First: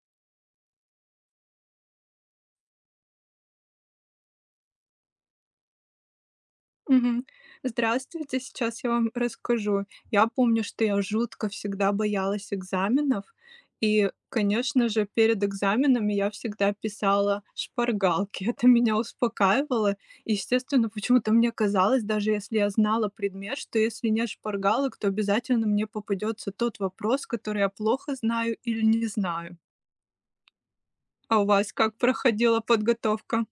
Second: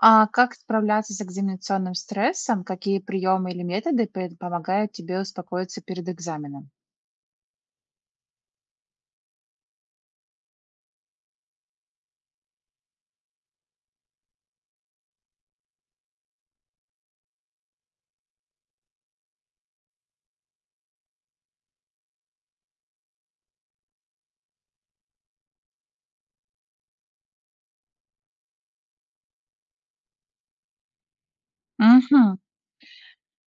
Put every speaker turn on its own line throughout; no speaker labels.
А как справляться с экзаменационным стрессом? Какие приемы или методы пэ помогают тебе успокоиться перед экзаменом?
Мгм. Здравствуйте! Сейчас я вам расскажу. Я помню, что я жутко всегда боялась экзаменов. И, конечно же, перед экзаменами я всегда писала шпаргалки. Это меня успокаивало. Естественно, почему-то мне казалось, даже если я знала предмет, что, если нет шпаргалок, то обязательно мне попадется тот вопрос, который я плохо знаю или не знаю. А у вас как
Мгм.
проходила подготовка?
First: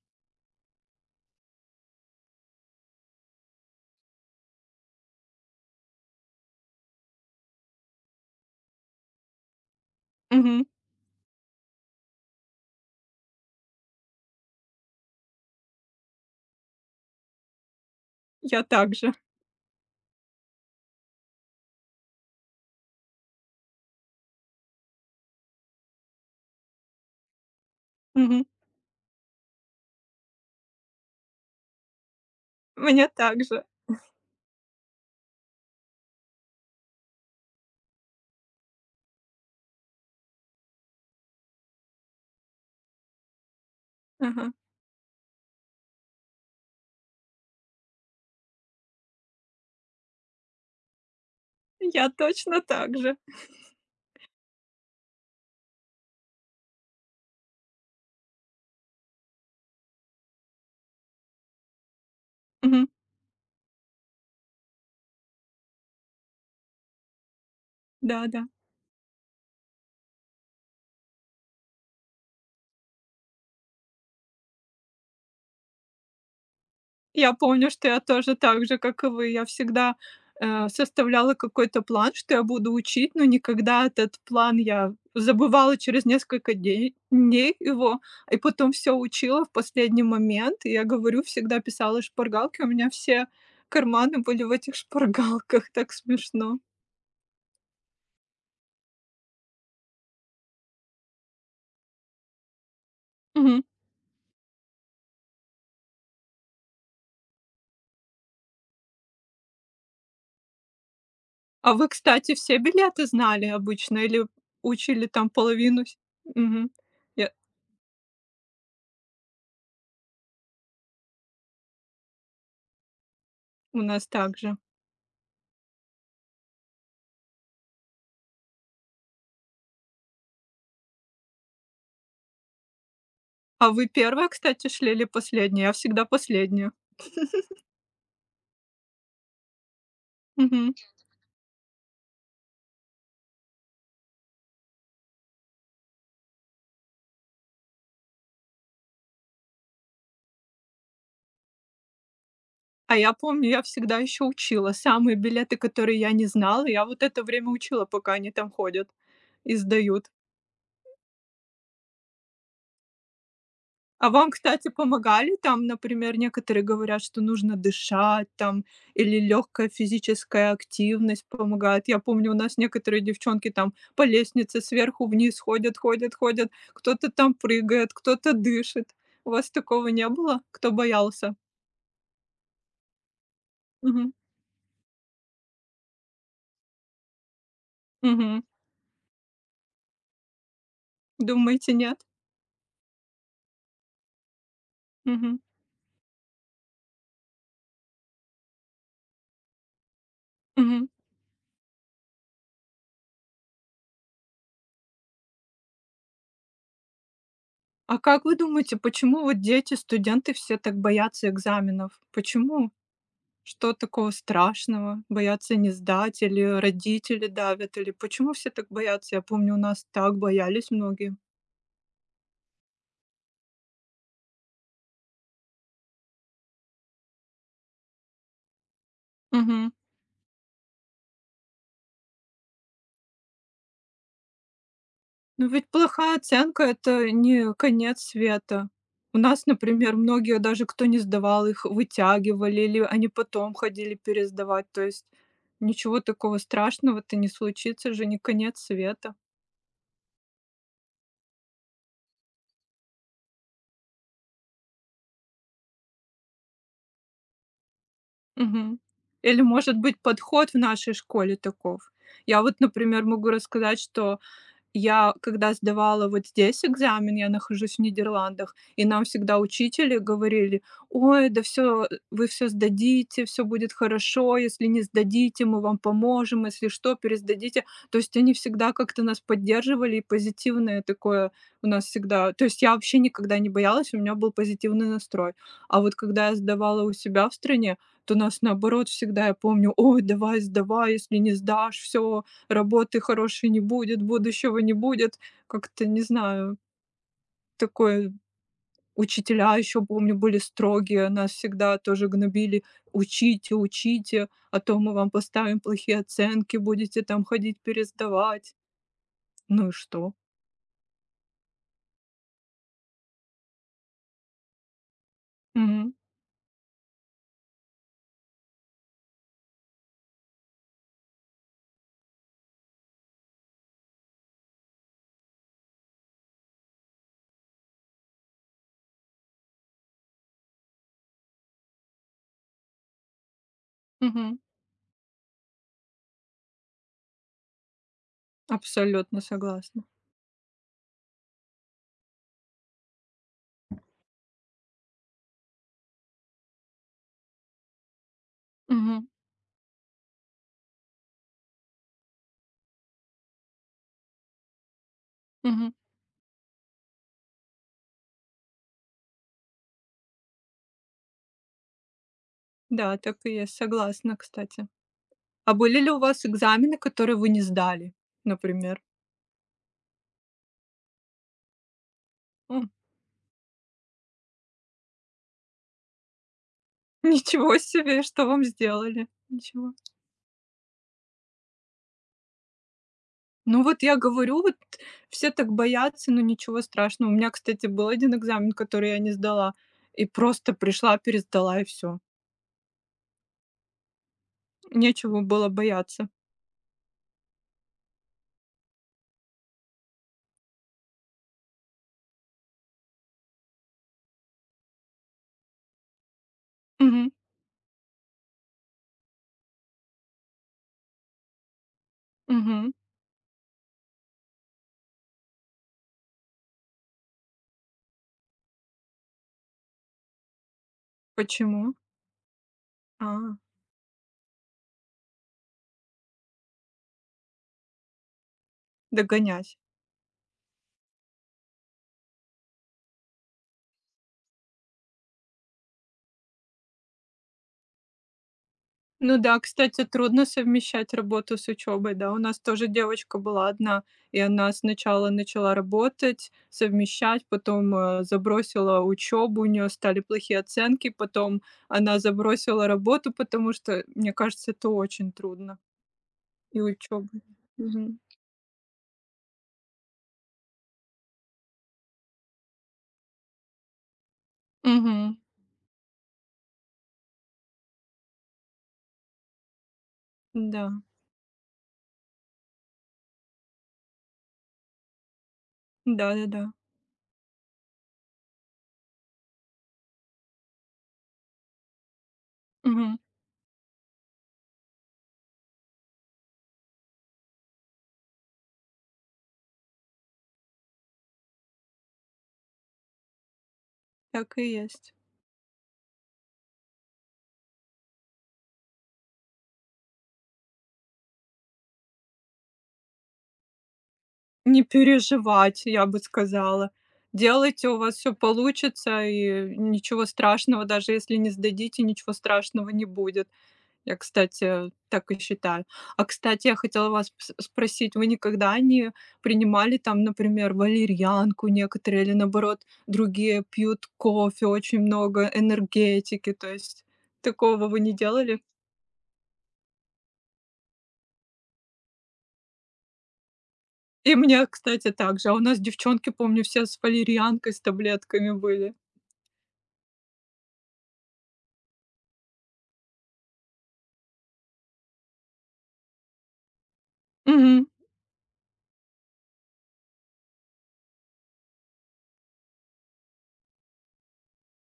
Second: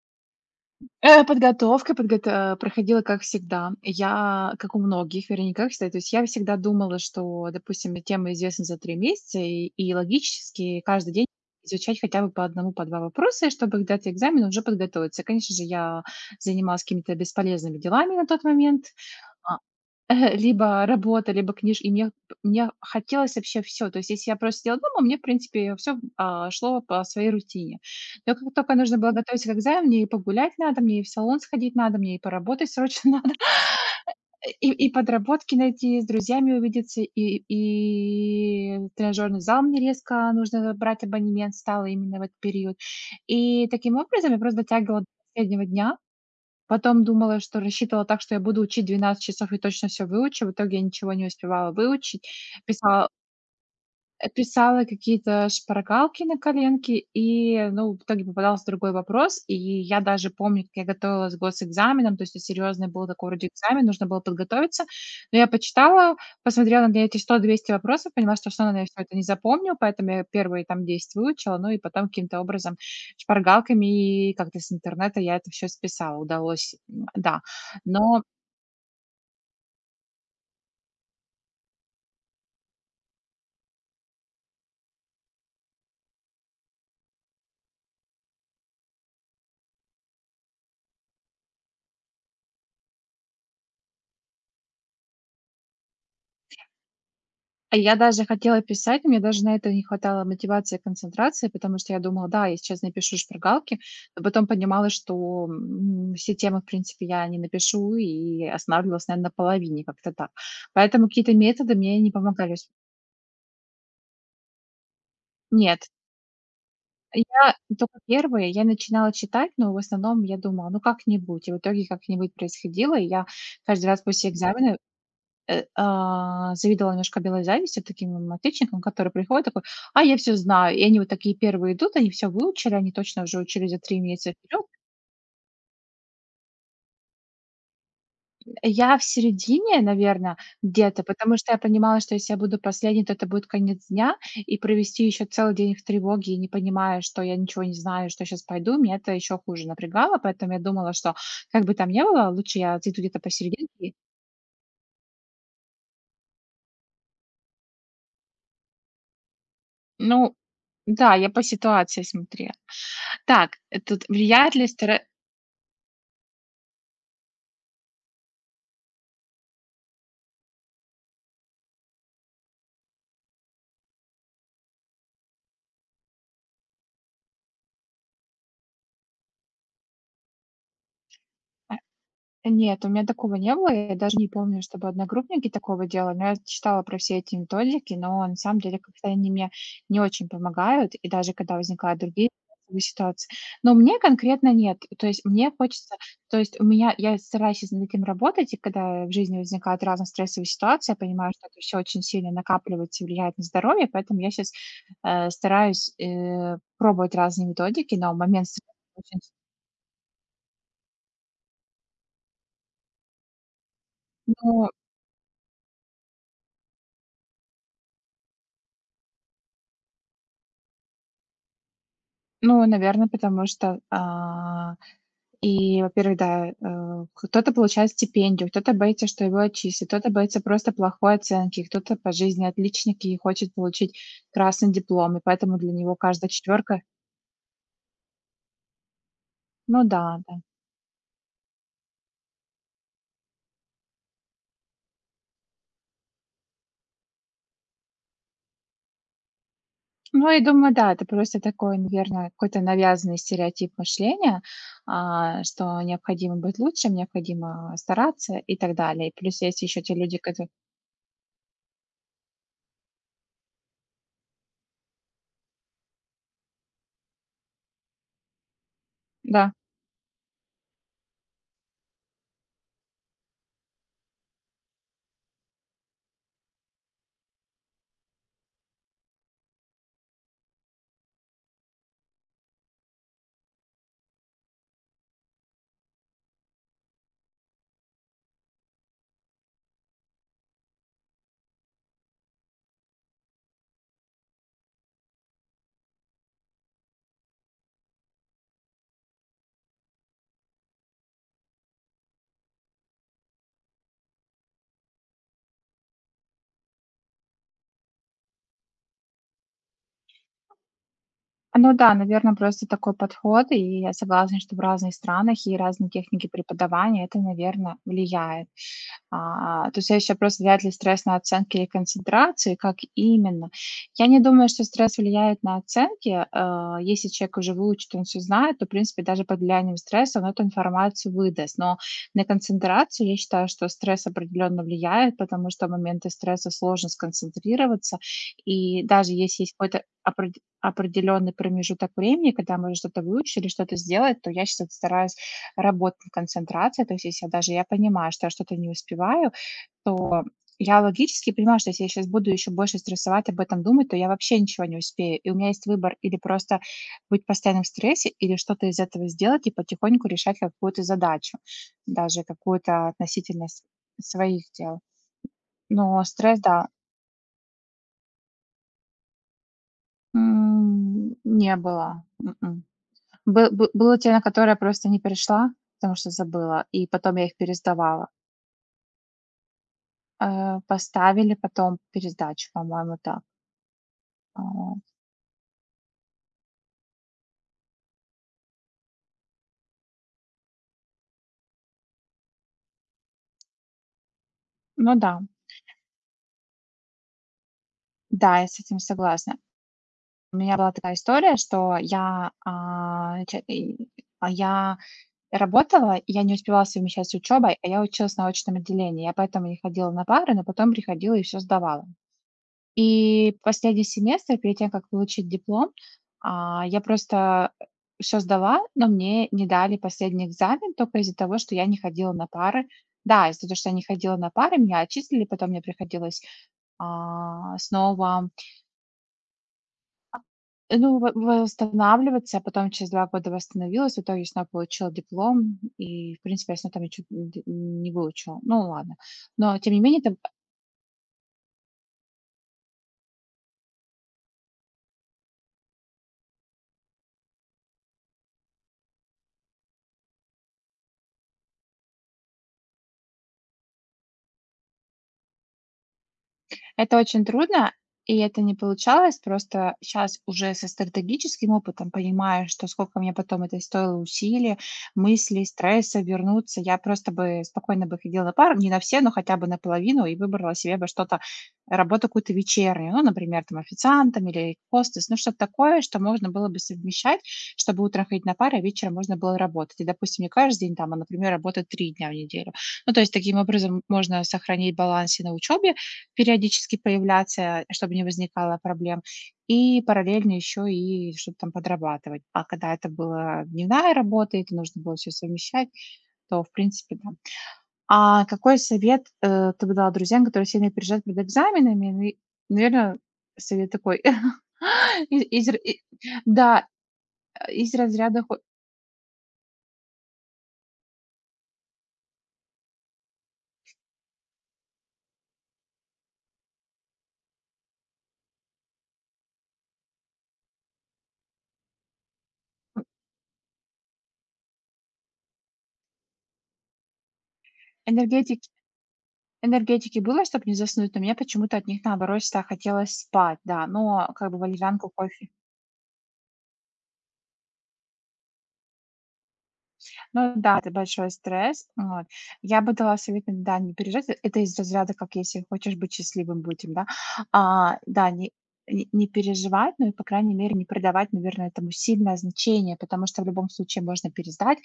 Э, подготовка подгота проходила, как всегда. Я, как у многих, вернее, ну, как всегда, то есть я всегда думала, что, допустим, мне тема известна за 3 месяца, и и
Мгм.
логически каждый день изучать хотя бы по 1, по 2 вопроса, и чтобы когда у тя экзамен, и уже подготовиться. Конечно же, я занималась какими-то бесполезными делами на тот
Я
момент.
также.
А, либо работа, либо книж и мне, п мне хотелось вообще всё. То есть, если я просто сидела дома, мне, в принципе, всё, м а, шло по своей рутине. Но
Мгм.
как тока нужно было готовиться к экзамену, мне и погулять надо, мне и в салон сходить надо, мне и поработать
У меня
срочно надо,
так же.
а и и подработки найти, и с друзьями увидеться, и и и в тренажерный зал мне резко нужно брать абонемент стало именно в этот период. И, таким образом, я
Ага.
просто затягивала до последнего дня. Потом думала, что рассчитывала так, что я буду учить 12 часов и точно всё выучу. В итоге я ничего не успевала
Я
выучить.
точно так
Писала
же!
э, писала какие-то шпаргалки на коленки, и, ну, в итоге попадался другой вопрос. И я даже помню, как я готовилась к госэкзаменам, то есть это
Мгм.
серьезный был такой вроде экзамен, нужно было подготовиться. Но я почитала, посмотрела на эти 100-200 вопросов и поняла,
Да-да.
что я всё равно, наверное, всё это не запомню, поэтому я первые там 10 выучила, ну и потом, каким-то образом, шпаргалками и и как-то с интернета я это всё списала, удалось М,
Я
да.
помню, что я
Но
тоже так же, как и вы. Я всегда, э, составляла какой-то план, что я буду учить, но никогда этот план я забывала через несколько дей дней его и потом всё учила в последний момент. И я говорю, всегда писала шпаргалки, у меня все карманы были в этих шпаргалках, так смешно.
А я даже хотела писать, мне даже на это не хватало мотивации и концентрации, потому что я думала: "Да, я сейчас напишу
Мгм.
шпаргалки", но потом понимала, что, м, все темы, в принципе, я не напишу, и останавливалась, наверно, на половине. Как-то так. Поэтому какие-то
А
методы
вы,
мне не
кстати,
помогали
все
с
билеты знали обычно или учили там половину,
Нет.
всь Мгм, я
Я тока 1, я начинала читать, но, в основном, я думала: "Ну, как-нибудь". И в итоге как-нибудь происходило. И я
У
каждый раз
нас
после
так же.
экзамена, э, а, завидовала немножко белой завистью таким мам отличникам, которые приходят, такой: "А я всё знаю!" И они вот такие 1 идут, они всё выучили, они точно уже учили
А
за
вы
3
1,
месяца вперёд.
кстати, шли или последняя? Я всегда последняя.
Я в середине, наверно,
Мгм.
где-то, потому что я понимала, что если я буду последней, то это будет конец дня, и провести еще целый день в тревоге, и не понимая, что я ничего не знаю, что я щас пойду, меня это еще хуже напрягало, поэтому я думала, что, как бы там ни было, лучше я
А
зайду
я
где-то
помню, я
посерединке
всегда еще учила самые билеты, которые я не знала. Я вот это время учила, пока они там ходят и сдают.
Ну да, я по ситуации смотрела. Так, э, тут
А вам,
влияет ли
кстати,
стре
помогали там? Например, некоторые говорят, что нужно дышать там или легкая физическая активность помогает. Я помню, у нас некоторые девчонки там по лестнице сверху вниз ходят ходят ходят, кто-то там прыгает, кто-то дышит. У вас такого не было, кто боялся?
Э. Э, нет, у меня такого не было. Я
Мгм.
даже не помню, чтобы одногруппники такого делали, но я читала про все эти методики, но, на
Мгм.
самом деле, как-то они мне не очень помогают, и даже когда
Думаете, нет?
возникают другие стрессовые ситуации. Но мне конкретно- нет. То есть
Мгм.
мне хочется то есть у меня я стараюсь щас над этим работать, и когда в жизни возникают разные стрессовые
Мгм.
ситуации, я понимаю, что это всё очень сильно накапливается и влияет на здоровье, поэтому я щас, э, стараюсь, э, пробовать разные методики,
А
но в
как вы
момент стресса
думаете,
очень
почему
с
вот дети-студенты все так боятся экзаменов? Почему? Что такого
Ну.
страшного: боятся не сдать, или, э, родители давят, или почему все так боятся? Я помню, у нас так боялись многие.
Ну, наверно, потому что а, и, во-первых, да, э, кто-то получает стипендию, кто-то боится, что его
Мгм.
отчислят, кто-то боится просто плохой оценки, кто-то по жизни отличник и хочет получить красный диплом, и
Но
поэтому
ведь
для него
плохая
каждая
оценка-
четвёрка
это не конец света. У нас,
Ну
например,
да, да.
многие даже, кто не сдавал, их вытягивали или они потом ходили пересдавать, то есть ничего такого страшного-то не случится, же не конец света.
Ну, я думаю, да. Это просто такой, наверное, какой-то навязанный стереотип мышления, а, что необходимо быть лучше, необходимо, а, стараться и так
Мгм.
далее. И
Или,
плюс есть
может
еще те
быть,
люди, кото
подход в нашей школе таков? Я вот, например, могу рассказать, что я когда сдавала вот здесь экзамен, я нахожусь в Нидерландах, и нам всегда
Да.
учители говорили: "Ой, да всё, э вы всё сдадите, всё будет хорошо, если не сдадите, мы вам поможем, если что, пересдадите". То есть они всегда как-то нас поддерживали, и позитивное такое у нас всегда. То есть я вообще никогда не боялась, у меня был позитивный настрой. А вот когда я сдавала у себя в стране, то нас, наоборот, всегда, я помню: "Ой, давай сдавай, если не сдашь, всё, работы хорошей не будет, будущего не будет". Как-то, не знаю такое. Учителя еще, помню, были строгие, нас всегда тоже гнобили: "Учите, учите, а то мы вам поставим плохие оценки, будете там ходить пересдавать". Ну и что?
Ну да, наверно, просто такой подход, и я согласна, что в разных странах и разные
Мгм.
техники преподавания- это, наверно, влияет. А а, то следующий вопрос: влияет ли стресс на оценки или концентрацию, и как именно? Я не думаю, что стресс влияет на оценки. А, если человек уже выучит, он всё знает, то, в принципе, даже под влиянием стресса он эту информацию выдаст. Но на концентрацию, я считаю, что стресс
Мгм.
определённо влияет, потому что в моменты стресса сложно сконцентрироваться, и даже
Абсолютно
если есть какой-то
согласна.
опре определенный промежуток времени, когда мы что-то выучили, что-то сделать, то я щас это, стараюсь работать над концентрацией. То есть если я даже я понимаю, что я что-то не
Мгм.
успеваю, то я логически понимаю, что если я щас буду еще больше стрессовать, об этом думать, то я вообще ничего не успею. И у меня есть
Мгм.
выбор: или просто быть постоянно в стрессе или что-то из этого сделать и потихоньку решать какую-то задачу, даже какую-то
Да, так и
относительно
есть,
с
согласна,
своих
кстати.
дел.
А были ли у
Но
вас
стресс, да.
экзамены, которые вы не сдали, например?
М, не было, м-м.
М.
Бы бы было те, на которые я просто не пришла, потому что забыла, и потом я их
Ничего себе!
пересдавала.
Что вам сделали? Ничего?
А, поставили потом пересдачу, по-моему, да.
Ну вот, я говорю, вот
Вот.
все так боятся, но ничего страшного. У меня, кстати, был один экзамен, который я не сдала, и просто пришла, пересдала, и всё.
Ну
Нечего
да.
было бояться.
Да, я с этим согласна. У меня была такая история, что я, а, ч и, а, я работала, и я не успевала совмещать
Мгм.
с учебой, а я училась на очном отделении. Я поэтому не ходила на пары, но потом приходила и всё сдавала.
Мгм.
И последний семестр перед тем, как получить диплом, а, я просто, э, всё сдала, но мне не дали последний экзамен тока из-за того, что я
Почему?
не ходила на пары Да,
А.
из-за того, что я не ходила на пары, меня отчислили, потом мне приходилось, а, снова
Догонять.
а, ну, во восстанавливаться, я потом через 2 года восстановилась, в итоге снова получила диплом и, в принципе, я снова там ничего нь дь не выучила. Ну, ладно.
Ну да,
Но, тем не
кстати,
менее, там,
трудно
а
совмещать работу с учебой. Да, у нас тоже девочка была одна, и она сначала начала работать, совмещать, потом, э, забросила учебу, у нее стали плохие оценки, потом она забросила работу, потому что, э, мне кажется, это очень трудно, и
Это
учебу
очень трудно,
Мгм.
и это не получалось. Просто щас уже со стратегическим опытом понимаю, что сколько мне потом это стоило усилий,
Мгм.
мыслей, стресса вернуться, я просто бы спокойно бы ходила на пары, не на все, но хотя бы на половину, и выбрала себе
Да.
бы что-то работу какую-то вечернюю. Ну, например, там, официантом или хостес. Ну, что-то такое, что можно было
Да-да-да.
бы совмещать, чтобы утром ходить на пары, а вечером можно было работать. И, допустим, не каждый день там, а, например, работать 3 дня в неделю. Ну,
Мгм.
то есть, таким образом, можно сохранить баланс и на учебе периодически появляться, а, чтобы не возникало проблем, и параллельно еще и что-то там подрабатывать. А когда это была дневная
Так
работа, и
и
это нужно
есть.
было всё совмещать, то, в принципе, там А какой совет, э, ты бы дала друзьям, которые сильно переживают перед экзаменами? Ну и, наверно, совет такой:
Не
из изр
переживать,
и
я бы
да,
сказала. Делайте,
из
у вас всё
разряда хо
получится, а, и ничего страшного, даже если не сдадите, ничего страшного не будет. Я, кстати, так и считаю. А, кстати, я хотела вас пс спросить: вы никогда не принимали там, например, валерьянку, некоторые, или, наоборот,
М.
другие пьют кофе очень много, энергетики, то есть такого вы не делали?
Энергетики. Энергетики- было, чтобы не заснуть, но мне почему-то от них, наоборот, всегда хотелось спать, да. Но,
И
как бы,
мне, кстати,
валерьянку,
также.
кофе
А у нас девчонки, помню, все с валерьянкой, с таблетками были.
Ну да, это большой стресс, вот. Я бы дала совет им, да, не переживать. Э, это из разряда, как: "Если хочешь быть счастливым- будь им", да.
Мгм.
А, да, не не не переживать, но и, по крайней мере, не придавать, наверно, этому сильное значение, потому что в любом случае можно пересдать,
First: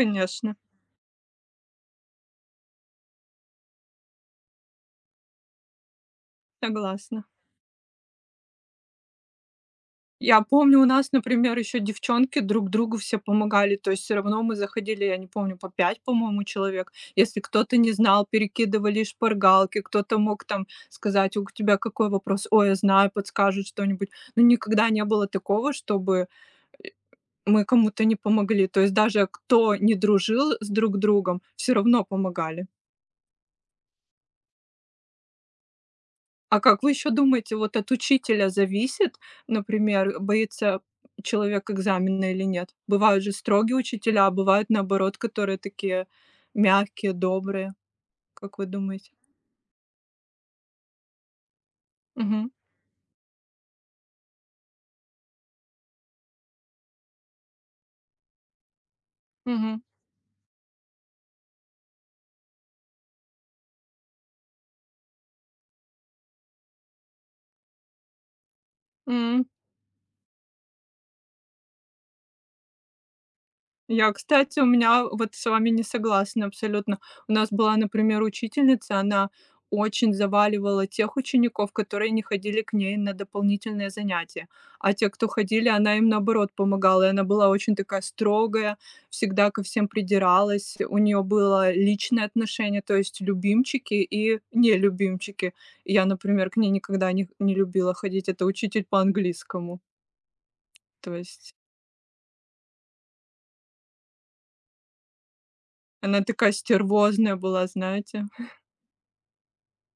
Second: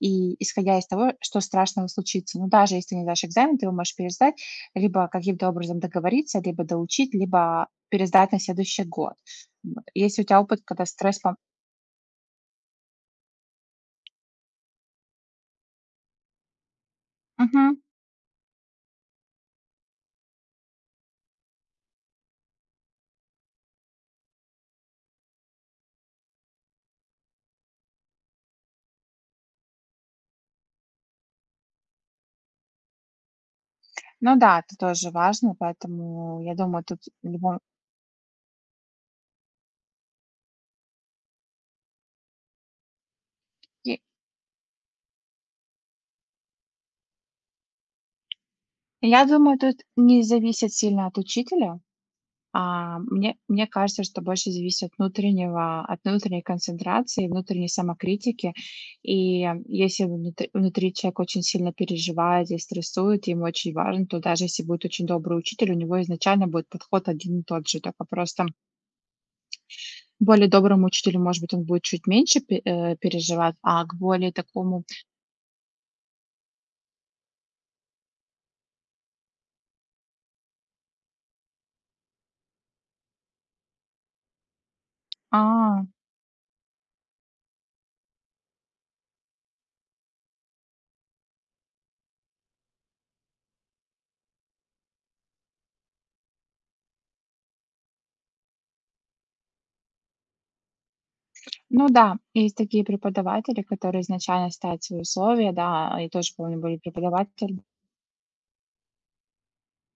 и исходя из того, что страшного случится. Но даже если ты не сдашь экзамен, ты его можешь пересдать, либо каким-то образом договориться, либо доучить,
Согласна.
либо пересдать на следующий год, вот. И если ли у
Я
тя опыт,
помню,
когда
у нас,
стресс там
например, еще девчонки друг другу все помогали, то есть всё равно мы заходили, я не помню, по 5, по-моему, человек. Если
Мгм.
кто-то не знал, перекидывали шпаргалки, кто-то мог там сказать: "У к тебя какой вопрос?". "Ой, я знаю",- подскажут что-нибудь. Но никогда не было такого, чтобы мы кому-то не помогли. То есть даже кто не дружил с друг другом, всё равно помогали.
Ну да, это тоже важно, поэтому, я
А как
думаю,
вы
тут
еще
в
думаете,
любом
вот от учителя зависит, например, боится человек экзамена или нет? Бывают же строгие
Е
учителя, а бывают, наоборот, которые такие мягкие, добрые. Как вы думаете?
Я думаю, тут не зависит сильно от учителя.
Мгм.
А мне мне кажется, что больше зависит от внутреннего от внутренней концентрации, внутренней самокритики. И, м,
Мгм.
если внутр внутри человек очень сильно переживает и стрессует, ему очень важно, то даже если будет очень добрый учитель, у него изначально будет подход один и тот же. Такой просто
М.
более доброму учителю, может быть, он будет чуть меньше пе э, переживать, а к
Я,
более
кстати, у
такому
меня вот с вами не согласна, абсолютно. У нас была, например, учительница, она очень заваливала тех учеников, которые не ходили к ней на дополнительные занятия, а те, кто ходили,
А.
она им, наоборот, помогала. И она была очень такая строгая, всегда ко всем придиралась, у нее было личное отношение, то есть любимчики и нелюбимчики. И я, например, к ней никогда не не любила ходить, это учитель по английскому. То есть
Фыр ну да, есть такие преподаватели, которые изначально ставят свои условия, да, и
она
тоже
такая
помню, были
стервозная
преподаватели
была, знаете.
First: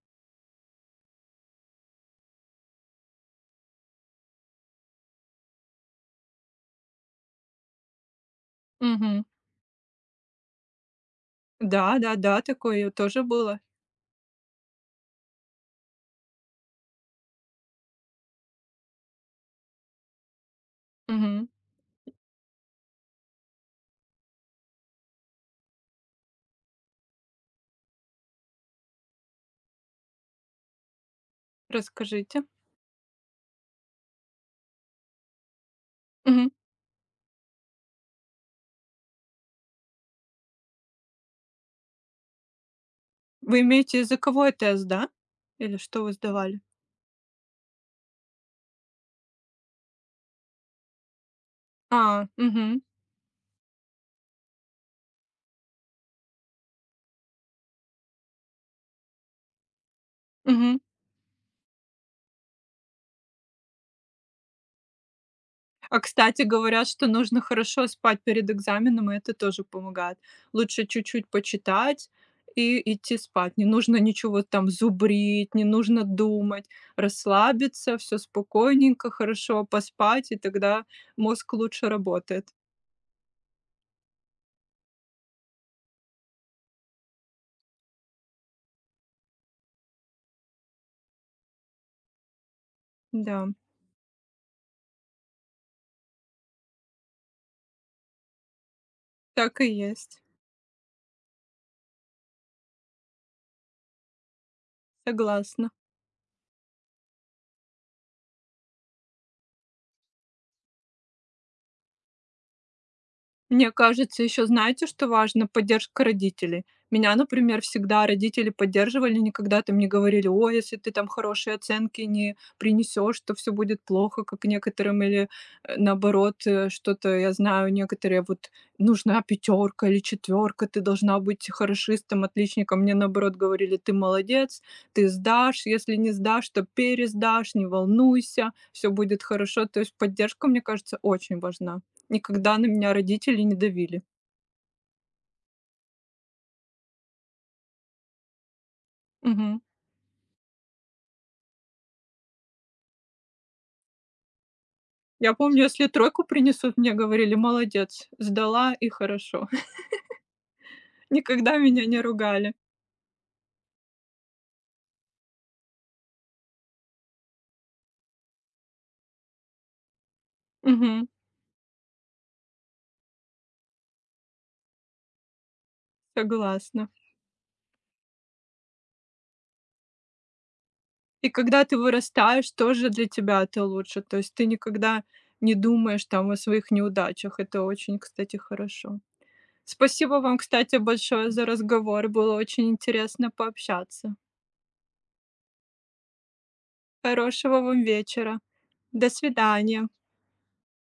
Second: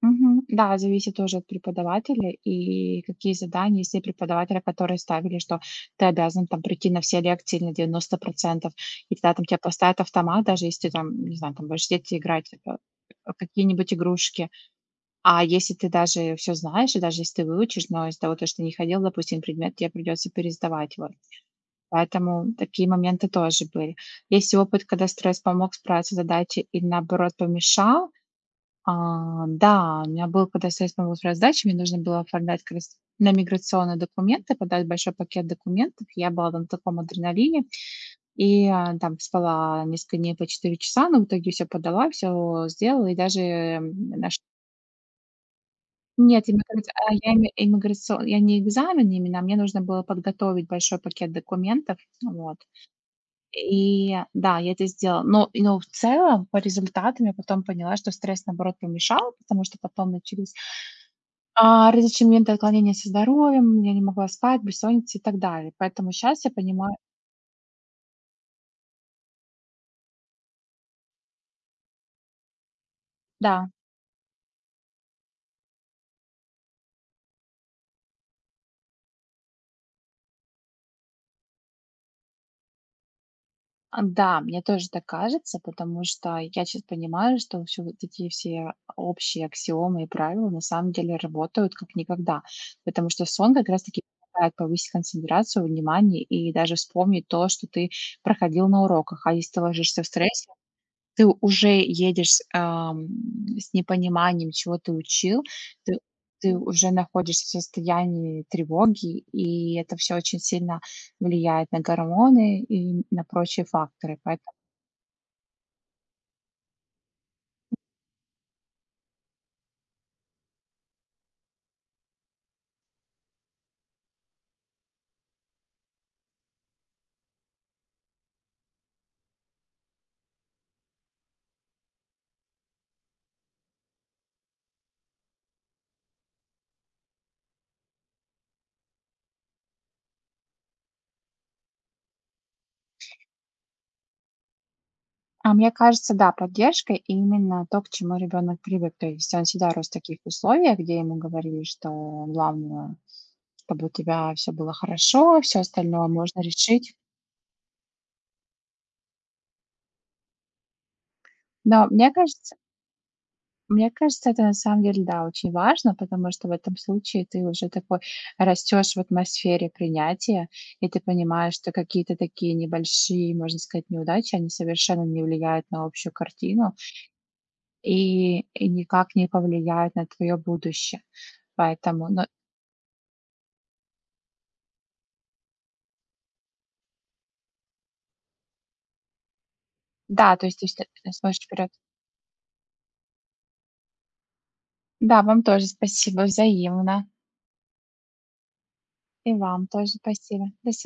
Мгм, да, зависит тоже от преподавателя и какие задания. Есть те преподаватели, которые ставили, что ты обязан там прийти на все лекции на 90 %, и
Мгм.
тогда там те поставят автомат, даже если ты там, не знаю, там будешь сидеть и
Да-да-да,
играть, а
такое тоже
а, в
было.
какие-нибудь игрушки. А если ты даже всё знаешь, и даже если ты выучишь, но из-за того, то что ты не ходил, допустим, на предмет, те придется пересдавать, вот.
Мгм.
Поэтому такие моменты тоже были. Есть ли опыт, когда стресс помог справиться с задачей или, наоборот, помешал? А, да, у меня было, когда стресс помог справиться с задачей, мне нужно было
Расскажите.
оформлять как раз на миграционные документы, подать большой пакет документов. Я была
Мгм.
тогда на таком адреналине, и, а, там спала несколько дней по 4 часа, но в итоге всё подала, всё сделала, и даже,
Вы имеете
м, наш
языковой тест, да? Или что вы
Нет,
сдавали?
иммиграц а, я не имиграцион я не экзамен именно, а мне нужно было подготовить большой пакет документов,
А,
ну вот.
мгм.
И да, я это сделала, но, и но, в целом, по результатам я потом поняла, что стресс, наоборот, помешал, потому что потом начались,
Мгм.
а, различные моменты отклонения со здоровьем, я не могла спать, бессонница и так далее.
А,
Поэтому
кстати,
щас я
говорят,
понимаю
что нужно хорошо спать перед экзаменом, и это тоже помогает. Лучше чуть-чуть почитать и идти спать. Не
Да.
нужно ничего там зубрить, не нужно думать. Расслабиться, всё спокойненько, хорошо поспать, и тогда мозг лучше работает.
А, да, мне тоже так кажется, потому что я щас понимаю, что вообще вот эти все, а, общие аксиомы и правила, на самом деле, работают, как никогда. Потому что
Да.
сон, как раз таки, позволяет повысить концентрацию внимания и даже вспомнить то, что ты проходил на уроках. А если ты
Так и
ложишься в
есть.
стрессе, ты уже едешь с ам с непониманием, чего ты учил,
Согласна.
ты ты уже находишься в состоянии тревоги, и это всё очень сильно влияет на гормоны и на прочие
Мне
факторы,
кажется, еще,
поэтому
знаете, что важно- поддержка родителей. Меня, например, всегда родители поддерживали, никогда там не говорили: "О, если ты там хорошие оценки не принесешь, то всё будет плохо", как некоторым. Или, э, наоборот, э, что-то. Я знаю, некоторые вот: "Нужна пятерка или четверка, ты должна быть хорошистом, отличником". Мне, наоборот, говорили: "Ты молодец, ты сдашь, если не сдашь, то пересдашь, не волнуйся, всё будет хорошо". То есть поддержка, мне кажется, очень важна. Никогда на меня родители не давили.
А мне кажется, да, поддержка- именно то, к чему ребенок привык. То есть он
Мгм.
всегда рос в таких условиях, где ему говорили, что главное- чтобы у тебя всё было
Я
хорошо, всё
помню, если
остальное
тройку
можно
принесу, мне
решить.
говорили: "Молодец, сдала, и хорошо". Никогда меня
Да,
не
мне
ругали.
кажется мне кажется, это, на самом деле, да, очень важно, потому что в этом случае ты уже такой, растешь в атмосфере принятия, и ты
Мгм.
понимаешь, что какие-то такие небольшие, можно сказать, неудачи, они совершенно не влияют на общую картину
Согласна.
и и никак не повлияют на твое будущее.
И когда ты
Поэтому, ну
вырастаешь, тоже для тебя это лучше. То есть ты никогда не думаешь там о своих неудачах. Это очень, кстати, хорошо. Спасибо
Да,
вам,
то есть ты
кстати,
всегда, э,
большое за
смотришь вперед.
разговор. Было очень интересно пообщаться.
Да, вам тоже спасибо. Взаимно.
Хорошего вам вечера. До
И вам
свидания.
тоже спасибо. До сви